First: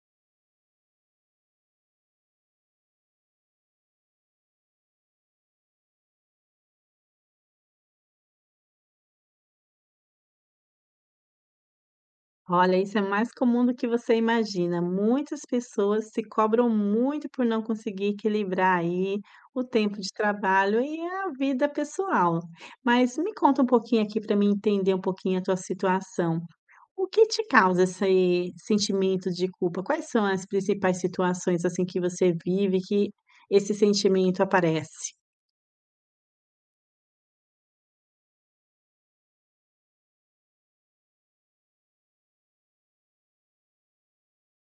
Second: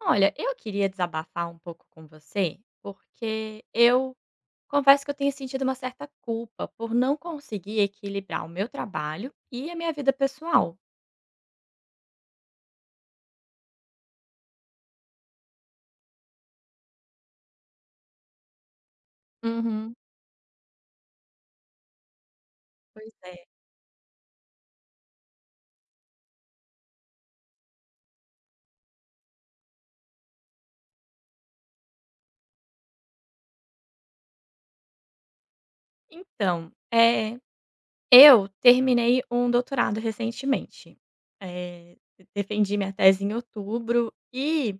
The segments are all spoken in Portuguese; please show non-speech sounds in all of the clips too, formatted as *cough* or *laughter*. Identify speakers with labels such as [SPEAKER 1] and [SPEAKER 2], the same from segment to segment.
[SPEAKER 1] Olha, eu queria desabafar um pouco com você, porque eu confesso que eu tenho sentido uma certa culpa por não conseguir equilibrar o meu trabalho e a minha vida pessoal.
[SPEAKER 2] Olha, isso é mais comum do que você imagina. Muitas pessoas se cobram muito por não conseguir equilibrar aí o
[SPEAKER 1] Uhum.
[SPEAKER 2] tempo de trabalho e a vida pessoal.
[SPEAKER 1] Pois
[SPEAKER 2] Mas me
[SPEAKER 1] é.
[SPEAKER 2] conta um pouquinho aqui para mim entender um pouquinho a tua situação. O que te causa esse sentimento de culpa? Quais são as principais situações assim que você vive que esse sentimento aparece?
[SPEAKER 1] Então, eu terminei um doutorado recentemente. Eh, Defendi minha tese em outubro e,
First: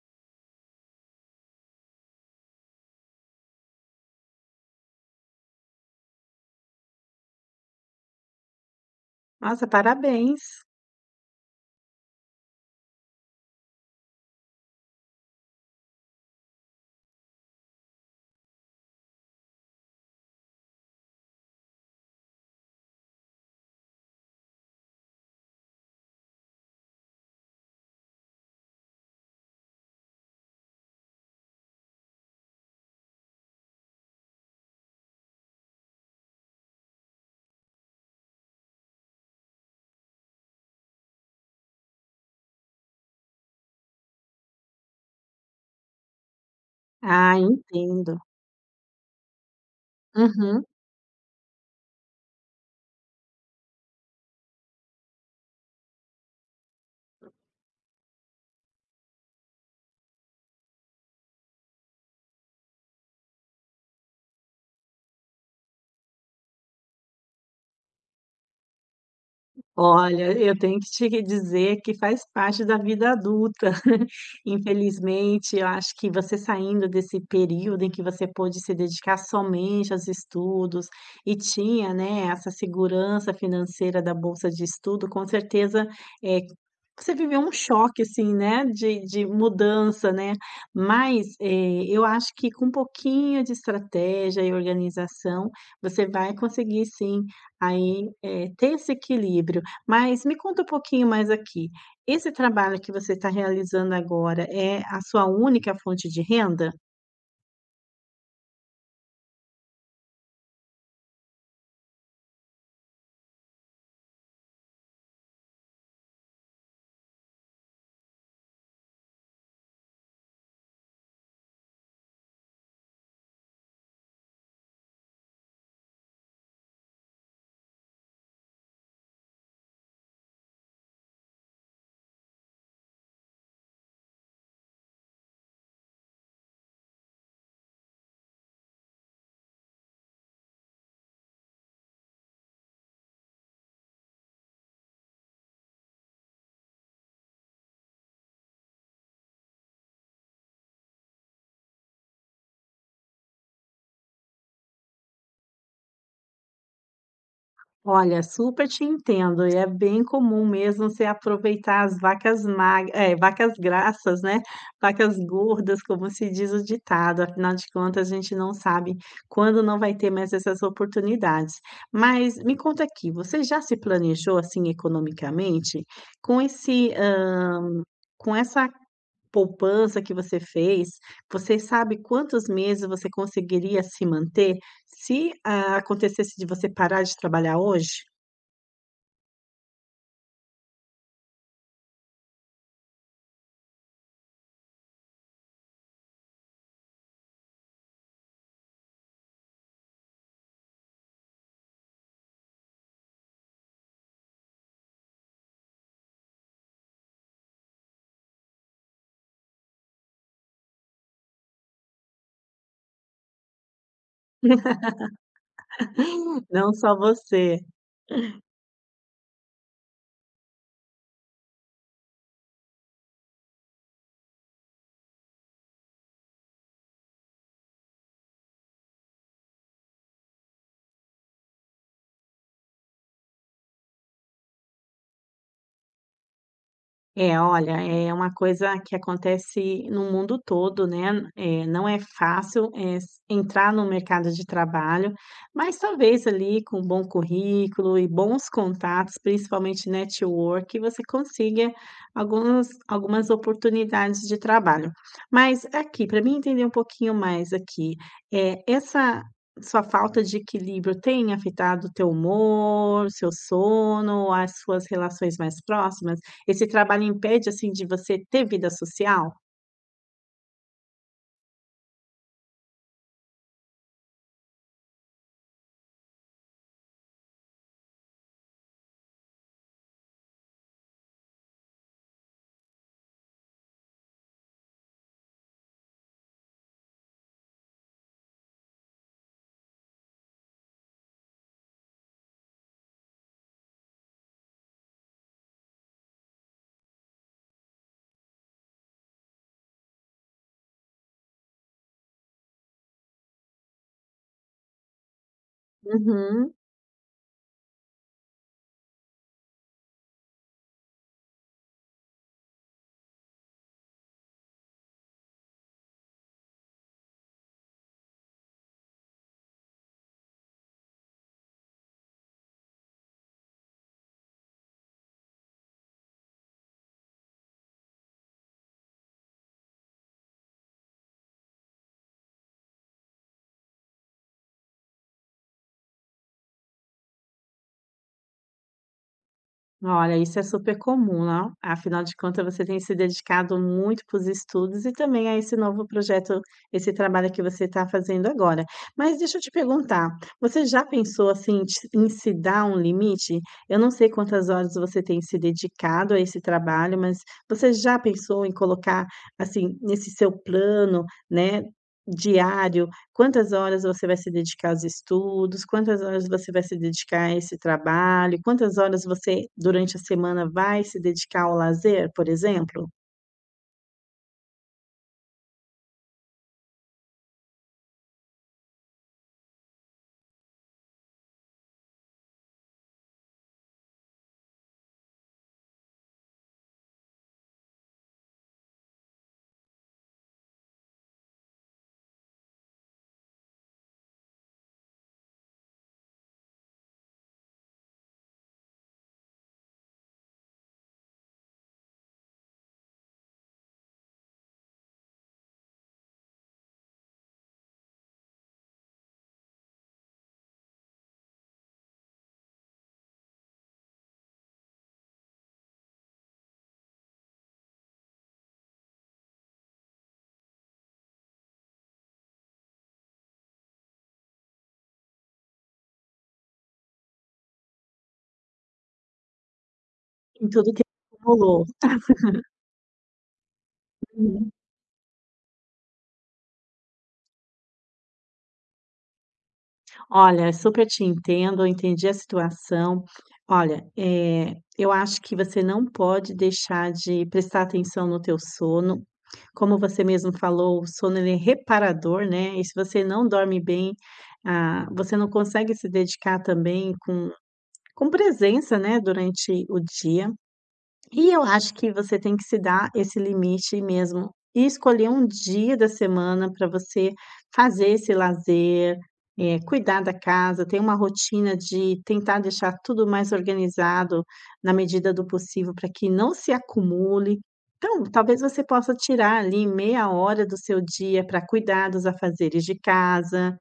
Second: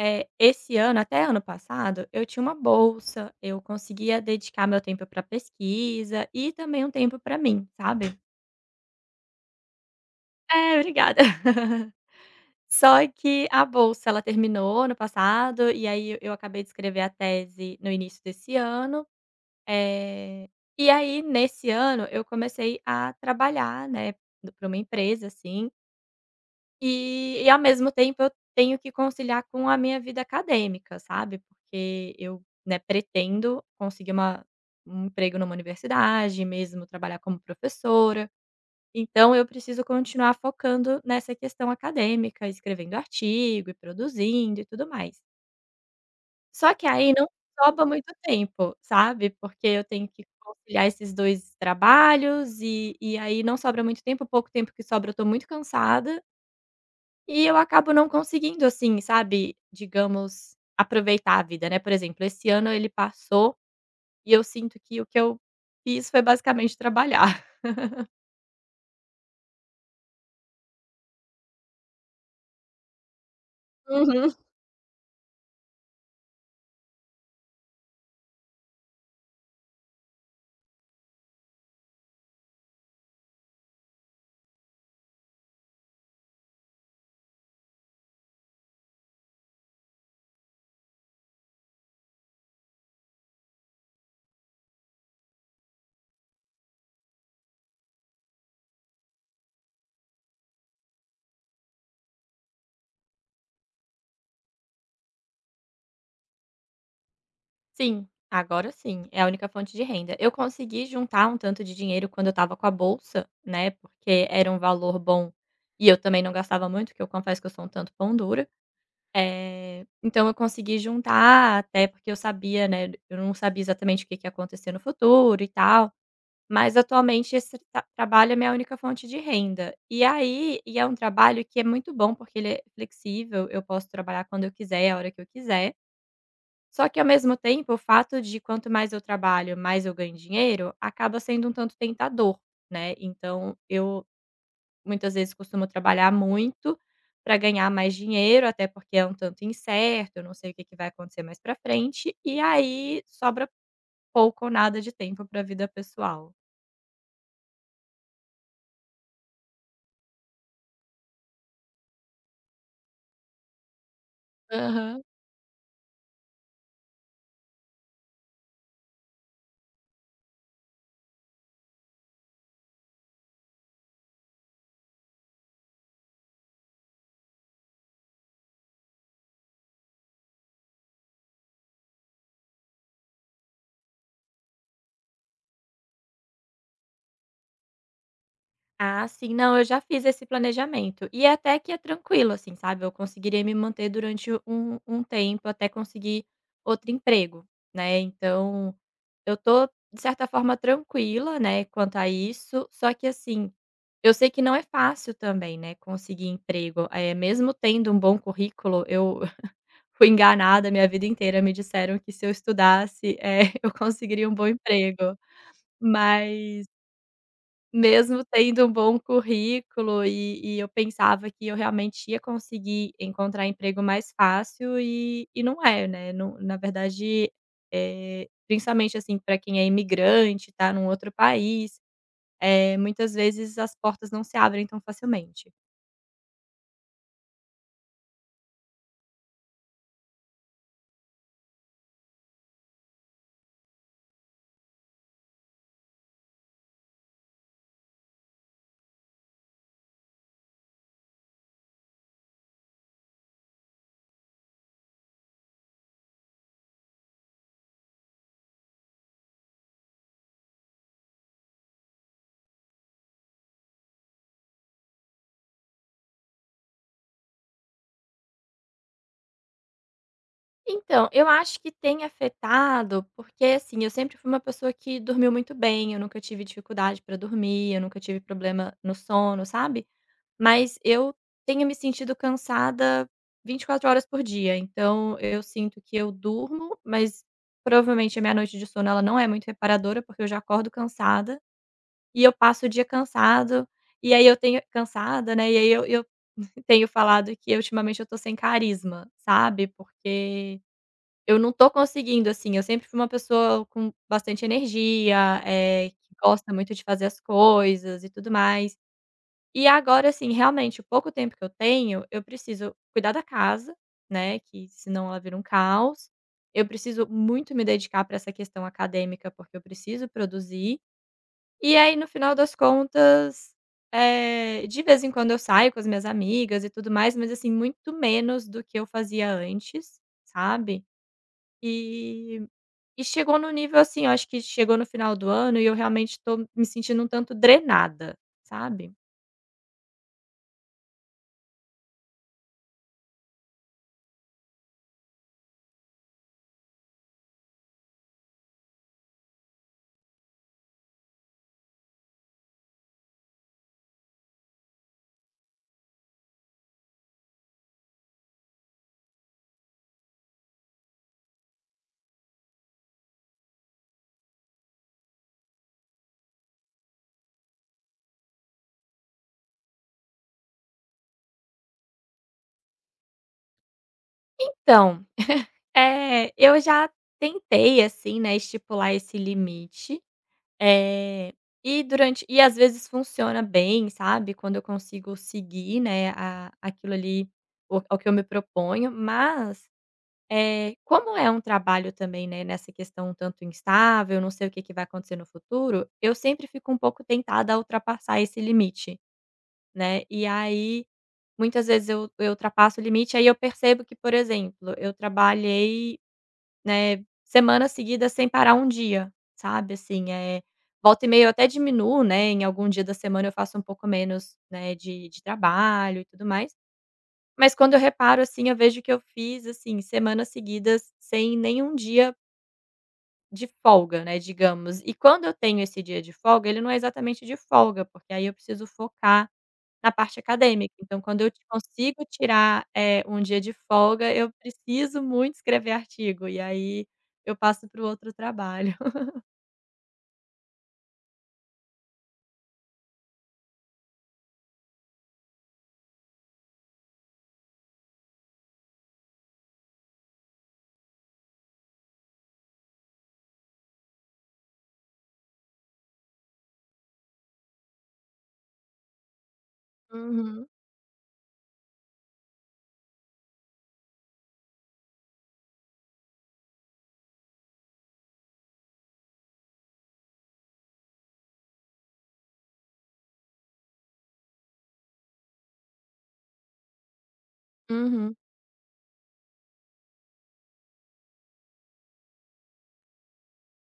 [SPEAKER 1] esse ano, até ano passado, eu tinha uma bolsa, eu conseguia dedicar meu tempo para pesquisa e também um tempo para mim, sabe?
[SPEAKER 2] Nossa, parabéns.
[SPEAKER 1] É, obrigada. *laughs* Só que a bolsa ela terminou ano passado, e aí eu acabei de escrever a tese no início desse ano, eh, e aí nesse ano eu comecei a trabalhar, né, para uma empresa assim, e ao mesmo tempo eu tenho que conciliar com a minha vida acadêmica, sabe, porque eu, né, pretendo conseguir uma um emprego numa universidade, mesmo trabalhar como professora. Então eu preciso continuar focando nessa questão acadêmica, escrevendo artigo e produzindo e tudo mais. Só que aí não
[SPEAKER 2] Ah,
[SPEAKER 1] sobra muito
[SPEAKER 2] entendo.
[SPEAKER 1] tempo, sabe, porque eu tenho que
[SPEAKER 2] Uhum.
[SPEAKER 1] conciliar esses 2 trabalhos e aí não sobra muito tempo, pouco tempo que sobra eu estou muito cansada, e eu acabo não conseguindo, assim, sabe, digamos, aproveitar a vida, né. Por exemplo, esse ano ele passou e eu sinto que o que eu fiz foi basicamente trabalhar.
[SPEAKER 2] Olha, eu tenho que te dizer que faz parte da vida adulta. *laughs*
[SPEAKER 1] *laughs*
[SPEAKER 2] Infelizmente, eu acho que você saindo desse período em que você pôde se dedicar somente aos estudos e tinha, né, essa segurança financeira da bolsa de estudo, com certeza, eh, você viveu um choque, assim, né, de mudança, né, mas, eu acho que com um pouquinho de estratégia e organização, você vai conseguir sim, aí, ter esse equilíbrio. Mas me conta um pouquinho mais aqui, esse trabalho que você está realizando agora é a sua única fonte de renda?
[SPEAKER 1] Sim, agora sim, é a única fonte de renda. Eu consegui juntar um tanto de dinheiro quando eu estava com a bolsa, né, porque era um valor bom e eu também não gastava muito, que eu confesso que eu sou um tanto pão dura. Então eu consegui juntar até porque eu sabia, né, eu não sabia exatamente o que que ia acontecer no futuro e tal, mas atualmente esse ta trabalho é minha única fonte de renda. E aí e é um trabalho que é muito bom, porque ele é flexível, eu posso trabalhar quando eu quiser, a hora que eu quiser. Só que ao mesmo tempo, o fato de quanto mais eu trabalho, mais eu ganho dinheiro, acaba sendo um tanto tentador, né. Então eu muitas vezes costumo trabalhar muito para ganhar mais dinheiro, até porque é um tanto incerto, eu não sei o que que vai acontecer mais para frente, e aí sobra pouco ou nada de tempo para a vida pessoal.
[SPEAKER 2] Olha, super te entendo, e é bem comum mesmo você aproveitar as vacas magras, vacas grassas, né,
[SPEAKER 1] Aham.
[SPEAKER 2] vacas gordas, como se diz o ditado, afinal de contas a gente não sabe quando não vai ter mais essas oportunidades. Mas me conta aqui, você já se planejou, assim, economicamente com esse, com essa poupança que você fez, você sabe quantos meses você conseguiria se manter se, acontecesse de você parar de trabalhar hoje?
[SPEAKER 1] Ah, sim. Não, eu já fiz esse planejamento. E é até que é tranquilo, assim, sabe? Eu conseguiria me manter durante um tempo até conseguir outro emprego, né? Então, eu tô, de certa forma, tranquila, né, quanto a isso. Só que, assim, eu sei que não é fácil também, né, conseguir emprego. É, mesmo tendo um bom currículo, eu *laughs* fui enganada minha vida inteira. Me disseram que se eu estudasse, é *laughs* eu conseguiria um bom
[SPEAKER 2] *laughs*
[SPEAKER 1] emprego. Mas
[SPEAKER 2] Não só você.
[SPEAKER 1] mesmo tendo um bom currículo e eu pensava que eu realmente ia conseguir encontrar emprego mais fácil e não é, né, não na verdade, principalmente, assim, para quem é imigrante, tá num outro país, muitas vezes as portas não se abrem tão facilmente.
[SPEAKER 2] É, olha, é uma coisa que acontece no mundo todo, né? Não é fácil, entrar no mercado de trabalho, mas talvez ali com um bom currículo e bons contatos, principalmente network, você consiga algumas, algumas oportunidades de trabalho. Mas aqui, para mim entender um pouquinho mais aqui, essa sua falta de equilíbrio tem afetado o teu humor, o seu sono, as suas relações mais próximas? Esse trabalho impede, assim, de você ter vida social?
[SPEAKER 1] Então, eu acho que tem afetado, porque assim, eu sempre fui uma pessoa que dormiu muito bem, eu nunca tive dificuldade para dormir, eu nunca tive problema no sono, sabe? Mas eu tenho me sentido cansada 24 horas por dia, então eu sinto que eu durmo, mas provavelmente a minha noite de sono ela não é muito reparadora, porque eu já acordo cansada, e eu passo o dia cansado, e aí eu tenho cansada, né, e aí eu *laughs* tenho falado que ultimamente eu tô sem carisma, sabe, porque eu não tô conseguindo, assim, eu sempre fui uma pessoa com bastante energia, que
[SPEAKER 2] Uhum.
[SPEAKER 1] gosta muito de fazer as coisas e tudo mais. E agora, assim, realmente, o pouco tempo que eu tenho, eu preciso cuidar da casa, né, que senão ela vira um caos. Eu preciso muito me dedicar para essa questão acadêmica, porque eu preciso produzir. E aí, no final das contas, de vez em quando eu saio com as minhas amigas e tudo mais, mas, assim, muito menos do que eu fazia antes, sabe? E chegou no nível, assim, eu acho que chegou no final do ano e eu realmente tô me sentindo um tanto drenada, sabe.
[SPEAKER 2] Olha, isso é super comum, né? Afinal de contas, você tem se dedicado muito para os estudos e também a esse novo projeto, esse trabalho que você está fazendo agora. Mas deixa eu te perguntar, você já pensou assim em em se dar um limite? Eu não sei quantas horas você tem se dedicado a esse trabalho, mas você já pensou em colocar assim nesse seu plano, né? Diário. Quantas horas você vai se dedicar aos estudos, quantas horas você vai se dedicar a esse trabalho, quantas horas você, durante a semana, vai se dedicar ao lazer, por exemplo,
[SPEAKER 1] Então eu já tentei, assim, né, estipular esse limite, eh, e durante e às vezes funciona bem, sabe, quando eu consigo seguir, né, a aquilo ali, o ao que eu me proponho, mas, como é um trabalho também, né, nessa questão um tanto instável, não sei o que que vai acontecer no futuro, eu sempre fico um pouco tentada a ultrapassar esse limite. Né, e aí, muitas vezes eu ultrapasso o limite, aí eu percebo que, por exemplo, eu trabalhei, né, semanas seguidas sem parar um dia, sabe, assim, é volta e meia eu até diminuo, né, em algum dia da semana eu faço um pouco menos, né, de trabalho e tudo mais, mas quando eu reparo, assim, eu vejo que eu fiz, assim, semanas seguidas sem nenhum dia de folga, né, digamos. E quando eu tenho esse dia de folga, ele não é exatamente de folga, porque aí eu preciso focar na parte
[SPEAKER 2] em tudo
[SPEAKER 1] acadêmica,
[SPEAKER 2] que
[SPEAKER 1] então quando
[SPEAKER 2] acumulou.
[SPEAKER 1] consigo tirar, um dia de folga, eu
[SPEAKER 2] *laughs*
[SPEAKER 1] preciso muito escrever artigo, e aí eu passo para o outro trabalho. *laughs*
[SPEAKER 2] Olha, super te entendo, eu entendi a situação. Olha, eu acho que você não pode deixar de prestar atenção no teu sono. Como você mesmo falou, o sono ele é reparador, né, e se você não dorme bem, você não consegue se dedicar também com presença, né, durante o dia.
[SPEAKER 1] Uhum.
[SPEAKER 2] E eu acho que você tem que se dar esse limite mesmo e escolher um dia da semana para você fazer esse lazer, cuidar da casa, ter uma rotina de tentar deixar tudo mais organizado na medida do possível para que não se acumule. Então,
[SPEAKER 1] Uhum.
[SPEAKER 2] talvez você possa tirar ali meia hora do seu dia para cuidar dos afazeres de casa.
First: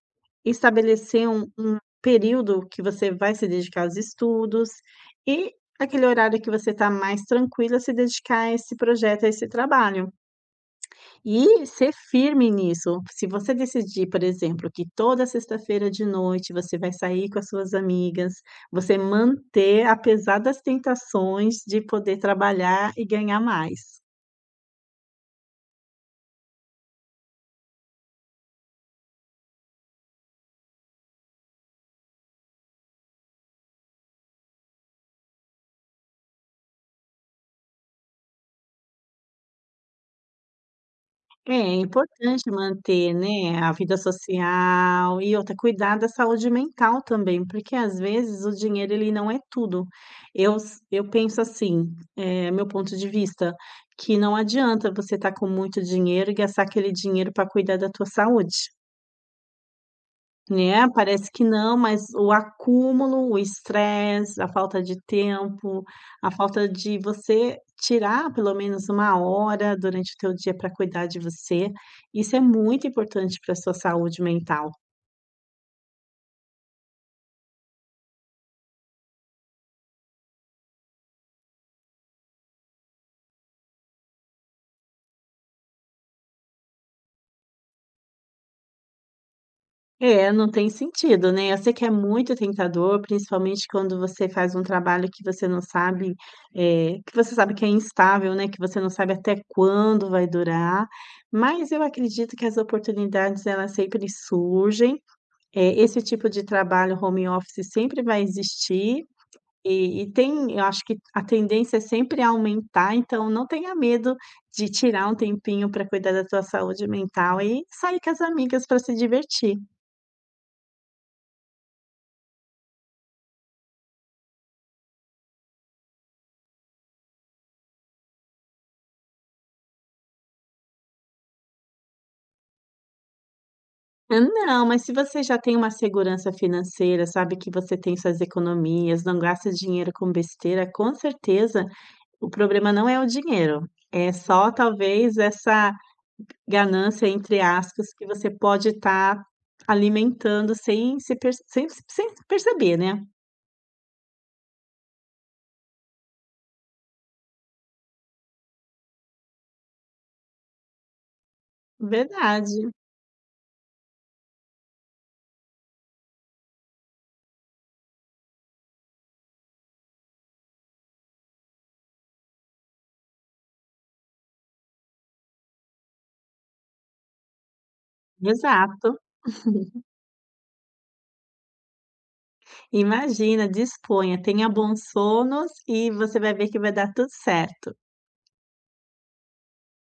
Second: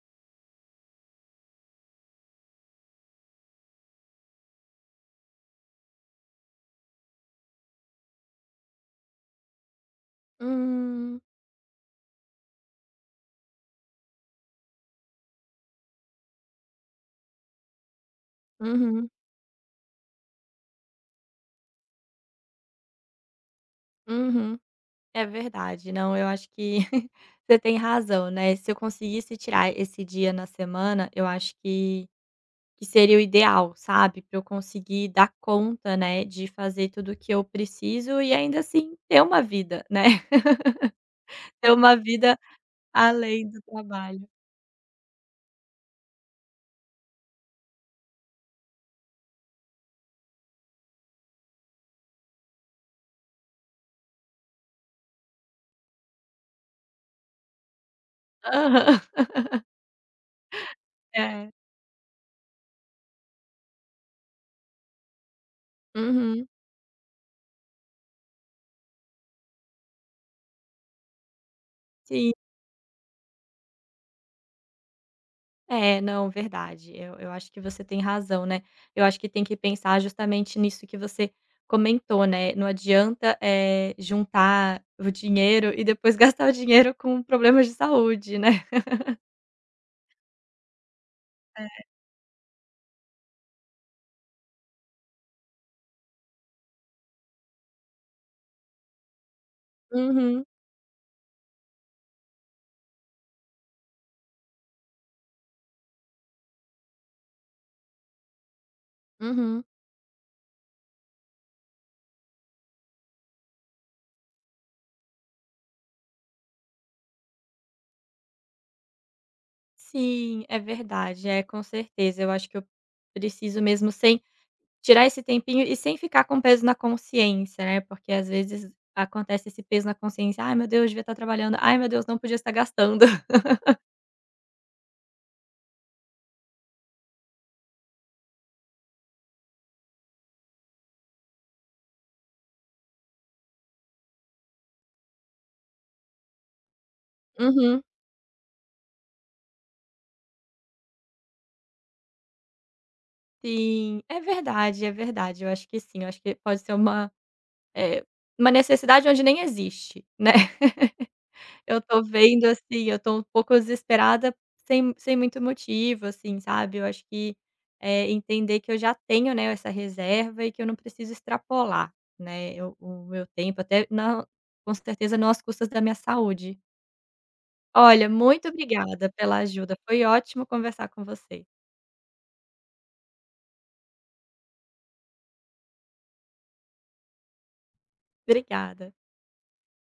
[SPEAKER 2] Estabelecer um período que você vai se dedicar aos estudos e aquele horário que você está mais tranquila se dedicar a esse projeto, a esse trabalho.
[SPEAKER 1] Hum.
[SPEAKER 2] E ser firme nisso. Se você decidir, por exemplo, que toda sexta-feira de noite você vai sair com as suas amigas, você
[SPEAKER 1] Uhum.
[SPEAKER 2] manter apesar das tentações de poder trabalhar e ganhar mais.
[SPEAKER 1] Uhum. É verdade, não, eu acho que *laughs* você tem razão, né, se eu conseguisse tirar esse dia na semana, eu acho que seria o ideal, sabe, para eu conseguir dar conta, né, de fazer tudo o que eu preciso e ainda assim ter uma vida, né, *laughs*
[SPEAKER 2] É,
[SPEAKER 1] ter
[SPEAKER 2] é
[SPEAKER 1] uma vida
[SPEAKER 2] importante manter,
[SPEAKER 1] além
[SPEAKER 2] né,
[SPEAKER 1] do
[SPEAKER 2] a vida
[SPEAKER 1] trabalho.
[SPEAKER 2] social e outra, cuidar da saúde mental também, porque às vezes o dinheiro ele não é tudo. Eu penso assim, é meu ponto de vista, que não adianta você estar com muito dinheiro e gastar aquele dinheiro para cuidar da tua saúde.
[SPEAKER 1] Aham.
[SPEAKER 2] Né, parece que
[SPEAKER 1] É.
[SPEAKER 2] não, mas o acúmulo, o estresse, a falta de tempo, a
[SPEAKER 1] Uhum.
[SPEAKER 2] falta de você tirar pelo menos uma hora durante o teu dia para cuidar de você,
[SPEAKER 1] Sim.
[SPEAKER 2] isso é muito importante para a sua saúde mental.
[SPEAKER 1] É, não, verdade. Eu acho que você tem razão, né. Eu acho que tem que pensar justamente nisso que você comentou, né, não adianta, juntar o dinheiro e depois *laughs* gastar o dinheiro com problemas de saúde, né.
[SPEAKER 2] É, não tem sentido, né. Eu sei que é muito tentador, principalmente quando você faz um trabalho que você não sabe, que você sabe que é instável, né, que você não sabe até quando vai
[SPEAKER 1] Uhum.
[SPEAKER 2] durar, mas eu acredito que as oportunidades elas sempre surgem. É, esse tipo de trabalho home office sempre vai existir
[SPEAKER 1] Uhum.
[SPEAKER 2] e tem eu acho que a tendência é sempre aumentar, então não tenha medo de tirar um tempinho para cuidar da tua saúde mental e sair com as amigas para se divertir.
[SPEAKER 1] Sim, é verdade. É, com certeza. Eu acho que eu preciso mesmo sem tirar esse tempinho e sem ficar com peso na consciência, né, porque às vezes acontece esse peso na consciência: "Ai meu Deus, devia estar trabalhando. Ai meu Deus, não podia estar gastando". *laughs*
[SPEAKER 2] Ah, não, mas se você já tem uma segurança financeira, sabe que você tem suas economias, não gasta dinheiro com besteira, com certeza o problema não é o dinheiro, é só talvez essa ganância, entre
[SPEAKER 1] Uhum.
[SPEAKER 2] aspas, que você pode estar alimentando sem perceber, né.
[SPEAKER 1] Sim, é verdade, é verdade. Eu acho que sim, eu acho que pode ser uma, eh, uma necessidade onde nem existe, né. Eu tô vendo,
[SPEAKER 2] Verdade,
[SPEAKER 1] assim, eu tô um pouco desesperada sem muito motivo, assim, sabe. Eu acho que, entender que eu já tenho, né, essa reserva e que eu não preciso extrapolar, né, eu o meu tempo até na com certeza não às custas da minha saúde. Olha, muito
[SPEAKER 2] exato.
[SPEAKER 1] obrigada pela ajuda, foi ótimo conversar com você.
[SPEAKER 2] Imagina, disponha, tenha bons sonos e você vai ver que vai dar tudo certo.
[SPEAKER 1] Obrigada.